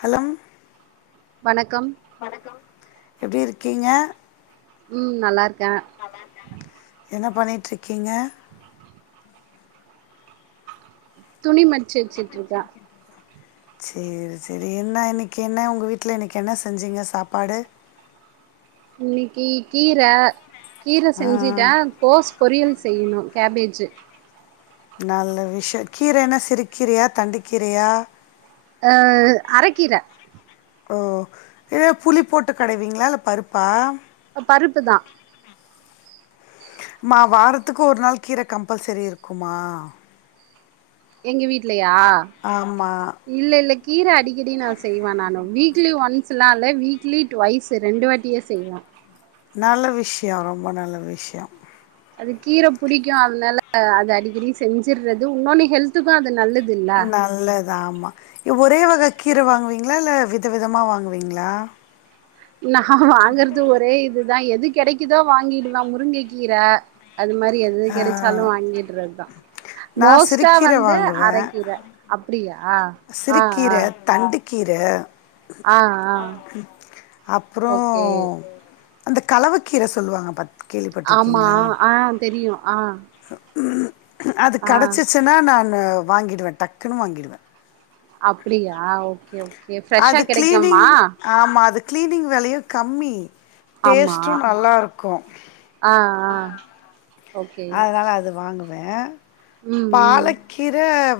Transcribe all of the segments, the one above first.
ஹலம் வணக்கம் எப்டி இருக்கீங்க ம் நல்லாருக்க என்ன பண்ணிட்றிக்கீங்க துணி மச்சு வச்சிட்ருக்க செர் செரி என்ன இன்னைக் என்ன உங்க வீட்ல இன்னைக்கி என்ன செஞ்சிங்க சாப்பாடு இன்னிக்கி கீர கீர ஆ செஞ்ஜிட கோஸ் பொரியல் செய்யணு கேபேஜு நல்ல விஷ்யோ கீரன்னா சிறுக்கீரயா தண்டுக்கீரயா ஆ அரக்கீர ஓ இதே புளி போட்டு கடைவீங்ளா இல்ல பருப்பா பருப்பு தா மா வாரத்துக்கு ஒரு நாள் கீர கம்பல்சரி இருக்குமா எங்க வீட்லயா ஆமா இல்ல இல்ல கீர அடிக்கடி நா செய்வ நானு வீக்லி ஒன்ஸ்ல்லா இல்ல வீக்லி டுவைய்ஸு ரெண்டு வாட்டியே செய்வ நல்ல விஷ்யோ ரொம்ப நல்ல விஷ்யோ அது கீர புடிக்கூ அத்னால அது அடிக்கடி செஞ்ஜிறது உன்னொனு ஹெல்த் த்துக்கு அது நல்லதில் நல்லதாமா இ ஒரே வக கீர வாங்வீங்களா இல்ல வித விதமா வாங்வீங்ளா நா வாங்கறது ஒரே இதுதா எது கெடைகுதோ வாங்கிடுவ முருங்க கீர அது மாரி எது கெடச்சாலு ஆ வாங்கிட்றதுதா நான் மோஸ்டா சிறுக்கீரை வந்து அரக்கீர அப்டியா ஆ சிறுகீர ஆ தண்டுக்கீர ஆ ஆ அப்றோ ஓகே அந்த கலவக்கீர சொல்லுவாங்க பாத்தி ஆமா ஆ தெரியு ஆ அது ஆ கடச்சிச்சினா நானு வாங்கிடுவே டக்குனு வாங்கிடுவே அப்டியா ஓகே ஓகே ஃப்ரெஷ்ஷா கெடைக்கும்மா ஆமா அது க்ளீனிங் வேலயு கம்மி டேஸ்ட்டூ நல்லாருக்கூ அ ஆ ஓகே அதுனால அது வாங்குவே ம் ம் பாலக் கீர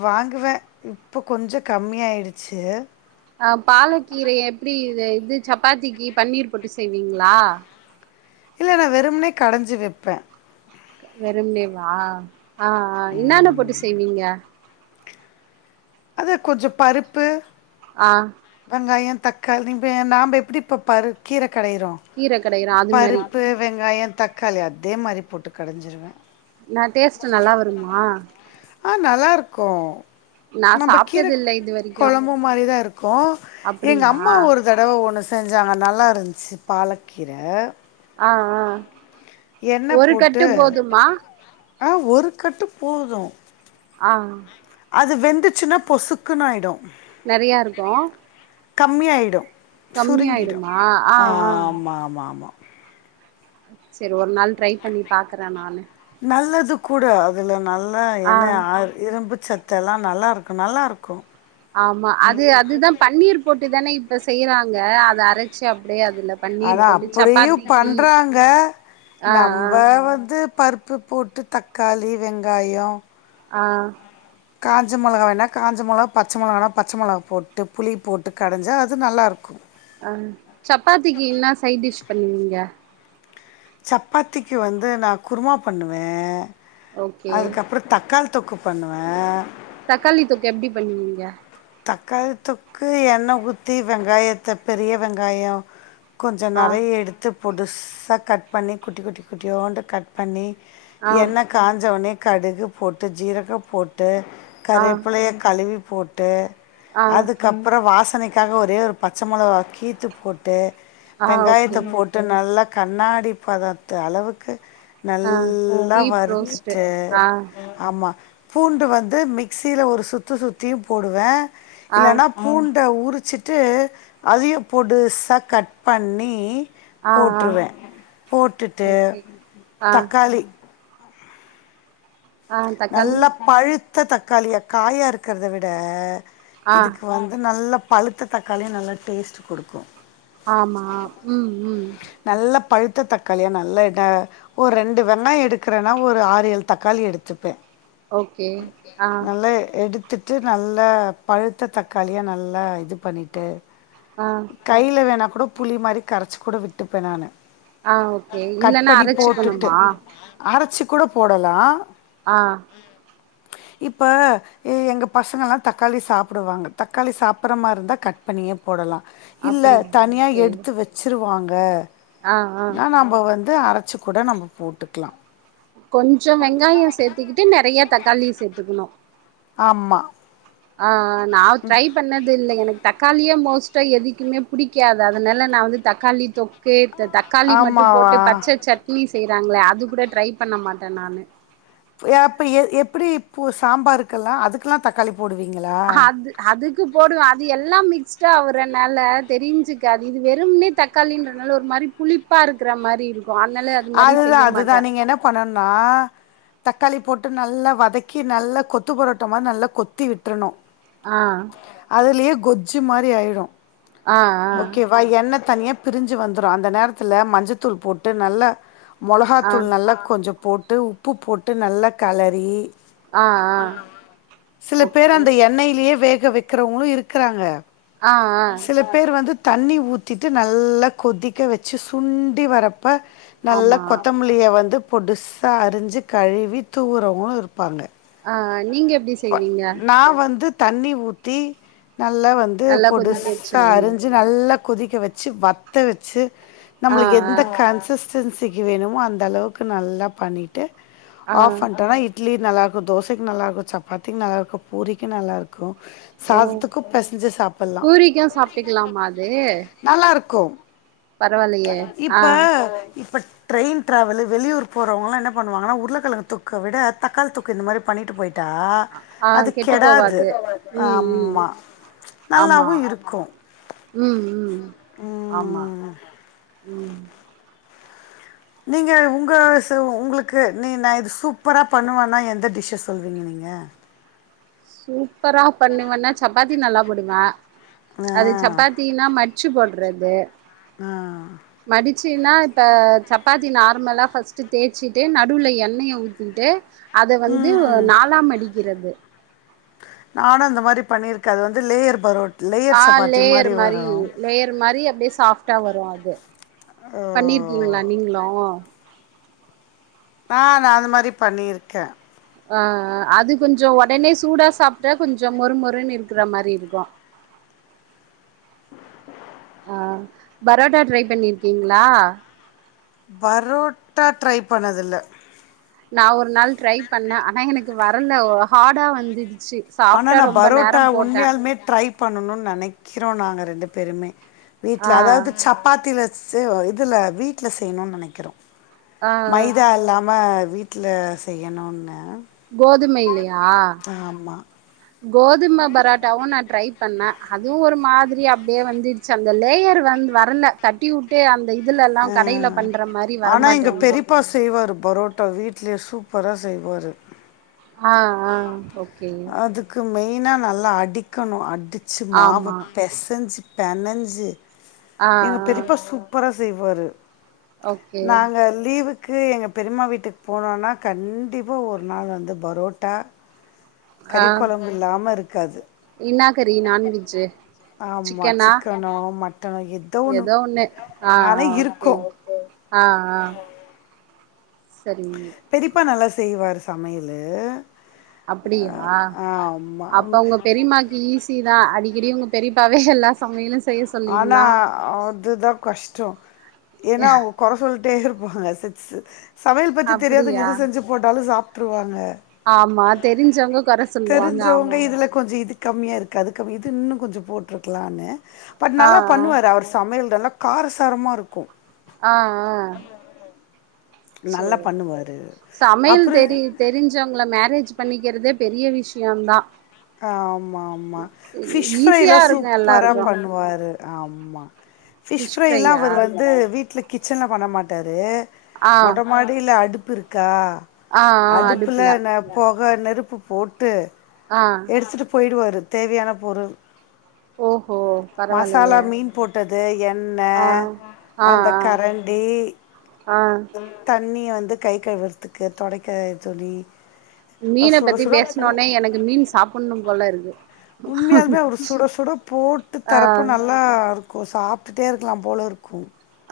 வாங்குவ இப்போ கொஞ்சோ கம்மியாயிடுச்சு அ பாலக்கீரய எப்டி இது சப்பாத்திக்கி பன்னீர் போட்டு செய்வீங்ளா இல்ல நா வெறும்னே கடைஞ்சி வெப்பே வெறும்னேவா ஆ ஆ இன்னென்ன போட்டு செய்வீங்க அதா கொஞ்சோ பருப்பு ஆ வெங்காயோ தக்காளி இப்ப நாம்ப எப்டி இப்போ பரு கீர கடயிறோ கீர கடையிற அது மாரி பருப்பு வெங்காயோ தக்காளி அதே மாரி போட்டு கடஞ்சிருவே நா டேஸ்ட் நல்லா வருமா ஆ நல்லாருக்கூ நா நம்ப கீர சாப்ட்டது இல்ல இது வரைக்கு கொழம்பு மாரிதா இருக்கூ எங்க அப்டியா அம்மா ஒரு ஒரு தடவ ஒண்ணு செஞ்சாங்க நல்லா இருந்ச்சு பாலக்கீர ஆ ஆ எண்ணெ ஒரு போட்டு கட்டு போதுமா ஆ ஒரு கட்டு போது ஆ அது வெந்துச்சுனா பொசுக்குன்னு ஆயிடு நெறையா இருக்கூ கம்மியாய்டு சுருங்கிடு கம்மியாயிடுமா ஆ ஆ ஆமா ஆமா ஆமா செரி ஒரு நாள் ட்ரை பண்ணி பாக்குறே நானு நல்லது கூடொ அதுல நல்லா ஆ என்னய ஆறு இரும்பு சத்தெல்லா நல்லாருக்கு நல்லாருக்கு ஆமா அது அதுதா பன்னீர் போட்டு தான இப்ப செய்யுறாங்க அத அரைச்சு அப்டியே அதுல பன்னீர் அதா போட்டு அப்டியு சப்பாத்திக்கு பண்றாங்க ஆ ஆ நம்ப வந்து பருப்பு போட்டு தக்காளி வெங்காயோ ஆ காஞ்ச மொளகா வேணா காஞ்ச மொளாகா பச்ச மொளகானா பச்ச மொளகா போட்டு புளி போட்டு கடஞ்சாஅது நல்லா இருக்கு அ சப்பாத்திக்கு இன்னா சை டிஷ் பண்ணுவீங்க சப்பாத்திக்கு வந்து நா குருமா பண்ணுவே ஓகே அதுக்கப்புற தக்காளி தொக்கு பண்ணுவே தக்காளி தொக்கு எப்டி பண்ணுவீங்க தக்காளி தொக்கு எண்ணெ ஊத்தி வெங்காயத்த பெரிய வெங்காயோ கொஞ்சோ ஆ நெறையா எடுத்து பொடுசா கட் பண்ணி குட்டி குட்டி குட்டியோண்டு கட் பண்ணி ஆ எண்ணெ காஞ்ச ஒன்னே கடுகு போட்டு ஜீரகோ போட்டு ஆ கருவேப்பலய கழுவி போட்டு ஆ அதுக்கப்றோ வாசனைக் காக ஒரே ஒரு பச்ச மொளகா கீத்து போட்டு ஆ வெங்காயத்த ஓகே போட் ட்டு நல்லா கண்ணாடி பதத்து அளவுக்கு ஆ நல்லா டீப் ரோஸ்ட்டு வருத்துட்டு ஆ ஆமா பூண்டு வந்து மிக்சில ஒரு சுத்து சுத்தியு போடுவே ஆ இல்லனா பூண்ட உரிச்சிட்டு அதயு பொடுசா கட் பண்ணி ஆ ஆ போட்ருவே போட்டுட்டு ஓகே ஆ தக்காளி ஆ தக்காளி நல்லா பழுத்த தக்காளியா காயா இருக்குறத விட ஆ இதுக்கு வந்து நல்ல பழுத்த தக்காளியு நல்லா டேஸ்ட்டு குடுக்கு ஆமா ம் ம் நல்ல பழுத்த தக்காளியா நல்ல டா ஒரு ரெண்டு வெங்காயோ எடுக்குறேன்னா ஒரு ஆறு எழு தக்காளி எடுத்துப்பே ஓகே ஆ நல்லா எடுத் துட்டு நல்லா பழுத்த தக்காளியா நல்லா இது பண்ணிட்டு ம் கையில வேணா கூட புளி மாரி கரச்சு கூட விட்டுப்பே நானு ஆ ஓகே கட் இல்லன்னா பண்ணி போட்டுட்டு அரச்சிக்கணுமா அரைச்சு கூட போடலா ஆ ம் இப்ப ஏ எங்க பசங்கல்லா தக்காளி சாப்புடுவாங்க தக்காளி சாப்புட்ற மாரி இருந்தா கட் பண்ணியே போடலா இல்ல அப்டியா தனியா ஓகே எடுத்து வெச்சுருவாங்க ஆ ஆ னா நம்ம வந்து அரச்சு கூட நம்ம போட்டுக்கலா கொஞ்சோ வெங்காயோ சேத்துக்கிட்டு நெறையா தக்காளி சேத்துக்குனோ ஆம்மா ஆ அ நா ட்ரை பண்ணது இல்ல எனக்கு தக்காளியே மோஸ்ட்டா எதிக்குமே பிடிக்காது அதனால நா வந்து தக்காளி தொக் கே இந்த தக்காளி மட்டு ஆமாவா போட்டு பச்ச சட்னி செய்றாங்களே அது கூட ட்ரை பண்ண மாட்டே நானு ய இப்போ எ எப்புடி பு சாம்பாருக்கெல்லா அதுக்கெலா தக்காளி போடுவீங்கலா அது அதுக்கு போடுவே அது எல்லா மிக்ஸ்டாவுரனால தெரிஞ்சுக்காது இது வெறும்னே தக் காளின்றதுனால ஒரு மாரி புளிப்பா இருக்கிற மாரி இருக்கு அன்னால அதுதா அதுதா நீங்க என்ன பண்ணணுணா தக்காளி போட்டு நல்லா வதக்கி நல்லா கொத்து பரோட்டோ மாரி நல்லா கொத்தி விட்டுரனு ஆ அதுலியே கொஜ்ஜு மாரி ஆய்டு ஆ ஆ வ எண்ணெத் தனியாப் பிரிஞ்சு வந்துரு அந்த நேரத்துல மஞ்சத்தூள் போட்டு நல்லா ஆ மொளகாத்தூள் நல்லா கொஞ்சோப் போட்டு உப்பு போட்டு நல்லாக் கலறி ஆ ஆ சிலப் ஓகே பேர் அந்த எண்ணெலியே வேக வெக்கிறவுங்ளு இருக்றாங்க ஆ ஆ பேர் வந்துத் தண்ணி ஊத்திட்டு நல்லாக் கொதிக்க வச்சு சுண்டி வரப்ப ஆமா நல்லாக் கொத்தமிலிய வந்து பொடுசா அரிஞ்சிக் கழுவி தூவுறவுங்ளு இருப்பாங்க ஆ ஆ நீங்க எப் ப நா வந்து தண்ணி ஊத்தி நல்ல வந் து நல்லா கொதிக்க பொடுசா வச்சிருவீங்க அரிஞ்சு நல்லாக் கொதிக்க வெச்சு வத்த வெச்சு ஆ நம்ளுக் ஆ எந்தக் கன்சிஸ் சென்சிகி வேணுமோ அந்த அளவுக்கு நல்லாப் பண்ணிட்டு ஆ ஆஃப் பண்ட்டோனா இட் ட்லி நல்லாக்கு தோசைக் நல்லாக்கு சப்பாத்திக் நல்லாக்கு பூரிக்கு நல்லாருக்கு ஓ சாதத்துக்கும் பெசஞ்சு சாப்பல்லா பூரிக்கு சாப்ட்டுக்கலாமா அது நல்லாருக்கு பரவாயில்லையே ஆ இப்ப இப்பட் ட்ரெயின் டிராவலு வெளியூருப் போறவங்லா என்னப் பண்ணுவாங்கனா உருளகெழங்கு தொக்க விட தக்காளித் தொக்கு இந்த மாரி பண்ணிட்டு போயிட் டா ஆ அது கெட்டு கெடாது போவாது ம் ம் ஆம்மா ஆமா நல்லாவு இருக்கு ம் ம் ஆமா ம் ம் நீங்க உங்க ச உ உங்ளுக்கு நீ நா இது சூப்பராப் பண்ணுவனா எந்த டிஷ்ச சொல்வீங்க நீங்க சூப்பராப் பண்ணுவன்னா சப்பாத்தி நல்லா போடுவே ஆ அது சப்பாத் தீனா மட்சி போட்றது ஆ மடிச்சினா இப்ப சப்பாத்தி நார்மலா ஃபர்ஸ்ட்டு தேச்சிட்டு நடுவுல எண்ணெய ஊத்திட்டு அத வந்து அ ம் நாலா மடிக்கிறது நானு அந்த மாரி பண்ணிருக்கே அது வந்து லேயர் பரோட் ஆ லேயர் சப்பாத்தி லேயர் மாரி வரு லேயர் மாரி அப்டியே சாஃப்ட் டா வரு அது ஓ பண்ணிர்கீங்ளா நீங்ளு ஆ நா அந்த மாரிப் பண்ணிருக்கே ஆ ஆ அது கொஞ்சோ ஒடனே சூடா சாப்ட்டா கொஞ்சோ மொறுமொறுனு இருக்கறா மாரி இருக்கு ஆ பரோட்டா ட்ரைப் பண்ணிருக்கீங்ளா பரோட்டா ட்ரைப் பண்ணதில்ல நா ஒரு நாள் ட்ரைப் பண்ணே ஆனா எனக்கு வரல ஒ ஹார்டா வந்துடுச்சி ஆனா நா பரோட்டா உண்மையால்மே ட்ரைப் பண்ணணுன் நெனைக்றோ நாங்க ரெண்டு பேருமே வீட்ல ஆ அதாவ்து சப்பாத்தில சேவா இதுல வீட்ல செய்ணுன் நெனைக்றோ ஆ மைதா இல்லாம வீட் ட்ல செய்யணுன்னு கோதுமைலியா கோதும பரோட்டாவு நா ட்ரைப் பண்ணே அதுவு ஒரு மாதிரி அப்டியே வந்துடுச்சு அந்த லேயர் வந் வர்ல தட்டி உட்டே அந்த இதுலல்லா கடைலப் பண்ற மாரி வரமாட்டேன்து அப்பா செய்வாரு பரோட் டா வீட்லியே சூப்பரா செய்வாரு ஆ ஆ இப்ப அதுக்கு மெயினா நல்லா அடிக்கணு அடிச்சு மாவ ஆமா பெசஞ்சு பெனஞ்சு ஆ எங்க ஆ பெரிப்பா சூப்பரா செய்வாரு ஓகே நாங்க லீவு க்கு எங்க பெரிமா வீட்டுக்கு போனோன்னா கண்டிப்பா ஒரு நாள் வந்து பரோட்டா கறி கொழம்பு இல்லாம இருக்காது இன்னா கறி நான்வெஜ்ஜூ ஆமாம் சிக்கனா சிக்கனோ மட்டனோ ஏதோ ஒன்று எதோ ஒண்ணு ஆ ஆ ஆனால் ஓகே இருக்கும் ஆ ஆ செரி பெரிப்பா நல்லா செய்வாரு சமையலு அப்டியா அப்ப உங்க ஆமாம் பெரிமா க்கு ஈஸிதா அடிக்கடி உங்க பெரிப்பாவே எல்லா சமையலு செய்ய ஆனா சொல்லிட்லா அதுதா கஷ்டோ ஏனா கொற சொல்ட்டே இருப்பாங்க சிர்சு சமையல் பத்தி தெரியாதுங்க அப்டியா எது செஞ்சு போட்டாலு சாப்ட்டுருவாங்க ஆமா தெரிஞ்சவங்க கொற சொல்லுவாங்க தெரிஞ்சவங்க ஆமா இதுல கொஞ்சோ இது கம்மியா இருக்கு அது கம்மி இது இன்னு கொஞ்சோ போட்ருக்குலான்னு பட் ஆ ஆ நல்லா பண்ணுவாரு அவர் சமையல் நல்லா காரசாரமா இருக்கு அ அ நல்லா சேரி பண்ணுவாரு சமையல் அப்றோ தெரியு தெரிஞ்சு சவுங்கள மேரேஜ் பண்ணிக்கிறதே பெரிய விஷயந்தா ஆமா ஆமா ஃபிஷ் ஈஸியா ஃப்ரைலா இருக்கு சூப்பரா எல்லாருக்கு பண்ணுவாரு ஆம்மா ஃபிஷ் ஃப்ரைல்லா அவர் வந்து வீட்ல கிச்சன்ல பண்ண மாட்டாரு ஆ மொட்ட மாடில அடுப்பு இருக்கா ஆ ஆ அடுப்புல ந பொக நெருப்பு போட்டு ஆ வஸ்ட்டு போயிடுவாரு தேவையான பொருள் ஓஹோ பரவாயில்லையே மசாலா மீன் போட்டது எண்ண ஆ ஆ அந்த ஆ கரண் டி ஆ தண்ணி வந்து கை கழுவுறதுக்கு தொடைக்க துணி அஹ் மீன சுட பத்தி சுட போ பேசுனோனே எனக்கு மீன் சாப்புணு போல இருக்கு உண்மையாலுமே அவரு சுட சுட போட்டு ஆ தரப்ப நல்லா ருக்கு சாப்டுட்டே இருக்கலா போல இருக்கு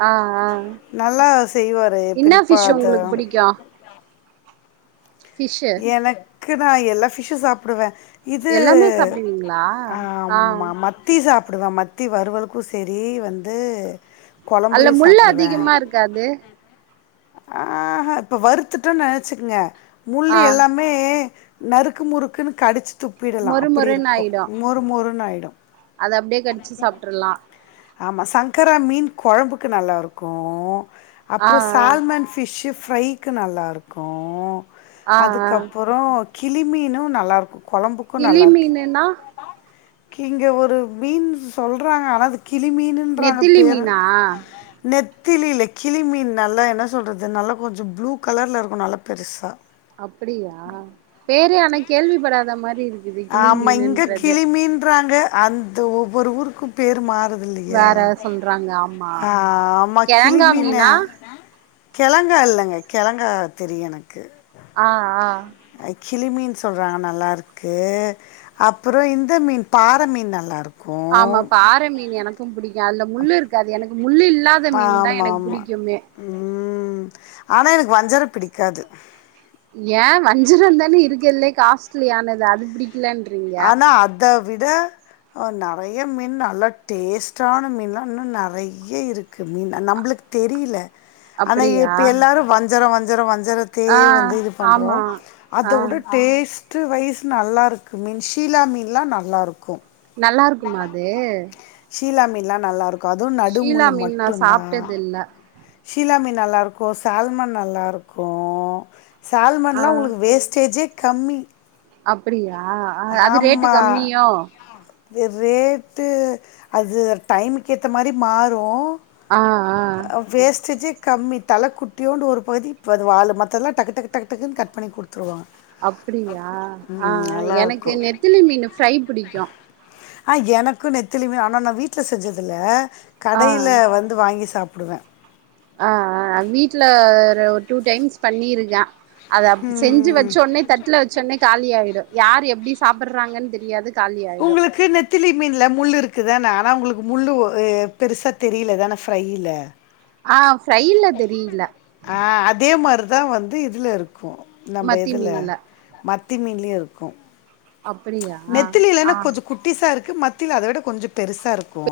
ஆ ஆ நல்லா செய்வாரு என்ன பெரிப்பா ஃபிஷ் அத உங்களுக்கு புடிக்கு ஃபிஷ்ஷு எனக்கு நா எல்லா ஃபிஷ்ஷு சாப்பிடுவே இது எல்லாமே சாப்டுவீங்களா ஆ ஆமா மத் த்தி சாப்டுவே மத்தி வறுவலுக்கு செரி வந்து கொழம்புலையு சாப்டுவே கது அ ஹ இப்ப வறுத்துட்டன் நெனச்சுக்கங்க முள்ளு ஆ எல்லாம் மே நறுக்கு முறுக்குன்னு கடிச்சி துப்பிடலா மொறு அப்பிடி மொறுன்னு இருக்கு ஆயிடு மொறு மொறுன்னு ஆயிடு அத அப்டியே கடிச்சி சாப்ட்ரல்லா ஆமா சங்கரா மீன் கொழம்புக்கு நல்லாருக்கு ஆ அப்புற ஆ சால்மன் ஃபிஷ்ஷு ஃப்ரைக்கு நல்லாருக்கு ஆ ஆ அதுக்கப்புற கிளிமீனும் நல்லார்க்கு கொழம்புக்கும் கிளி நல்லார்க்கு மீனுன்னா கிங்க ஒரு மீன் சொல்றாங்க ஆனா அது கிளி மீனு ன்றாங்க நெத்திலி பேரு மீனா நெத்திலில்ல கிளி மீன் நல்லா என்ன சொல்றது நல்லா கொஞ்ச ப்ளூ கலர்ல இருக்கு நல்லா பெருசா அப்டியா பேரே ஆனா கேள்வி படாத மாரிருக் ஆமா இங்க கிளிமீன்றாங்க அந்த ஒவ்வொரு ஊருக்கு பேரு மாறுது இல்லியா வேற சொல்றாங்க ஆமா அ ஆமா கிளி கெழங்கா மீனு மீனா கெழங்கா இல்லங்க கெழங்கா தெரியு எனக்கு அ அ அ கிளிமீன் சொல்றாங்க நல்லாருக்கு அப்புற இந்த மீன் பாற மீன் நல்லாருக் ஆமா பாற மீன் எனக்கும் புடிக்கு அதுல முள்ளு இருக்காது எனக்கு முள்ளு இல் ல்லாத மீன்தா எனக் புடிக்குமே ம் ஆனா எனக்கு வஞ்சர பிடிக்காது ஏ வஞ்சிரந்தானே இருக்கர்லே காஸ்ட்லியானது அது பிடிக்கலேன்றி ஆனா அத விட அ நறைய மீன் நல்லா டேஸ்ட்டான மீன்லா இன்னு நெறைய இருக் க்கு மீன் நம்ப்ளுக் தெரியில ஆனா அப்படியா இப்ப எல்லாரு வஞ்சர வஞ்சர வஞ்சரத் தே ஆ வந்து இது பண்றோ ஆமா ஆ அத உட டேஸ் டு வஸ் நல்லாருக்கு மீன் ஷீலா மீன்லா நல்லாருக்கு நல்லாருக்குமா அது ஷீலா மீன்லா நல்லாருக்கு அதுவு ஷீலா நடுமுள்ளு மீன் நா மட்டுந்தா சாப்ட்டது இல்ல ஷீலாமீன் நல்லாருக்கு சால்மன் நல்லாருக்கு ஆ சால்மன்லா உங்குளுக் வேஸ்டேஜே கம்மி அப்பிடியா அது ரேட்டு கம்மியோ து ரேட்டு அது டைமுக்கு ஏத்த மாரி மாறு அ அ அ வேஸ்டேஜே கம்மி தல குட்டியூண்டு ஒரு பகுதி இப்ப அது வாலு மத்தல்லா டக்குடக்டக்டக்குனு கட் பண்ணி குடுத் துவா அப்பிடியா அ அ எனக்கு நெத்திலி மீனு ஃப்ரை பிடிக்கு அ எனக்கு நெத்திலிமீன் ஆனா நா வீட்ல செஞ்சதில ஆ ஆ கடைல வந்து வாங்கி சாப்புடுவே அ அ வீட்ல ஒரு டூ டைம்ஸ் பண்ணியிருக்கா அத அப் செஞ்சு ம் வச்சோன்னே தட்ல வச்சோன்னே காலியாயிடு யார் எப்டி சாப்புட்றாங்கன் தெரியாது காலி ஆயிடு உங்குளுக்கு நெத் திலி மீன்ல முள்ளு இருக்குதான ஆனா உங்களுக்கு முள்ளு பெருசா தெரிலதான ஃப்ரையில அ ஃப்ரையில தெரியில அ அதே மார்தா வந்து இதுல இருக்கு நம்ப மத்தி இதுல மீன்ல மத்தி மீன்லியு இருக்கு அப்பிடியா அ ட்டிஸா இருக்கு மத்தியில அத விட கொஞ்ச பெருசா இருக்கு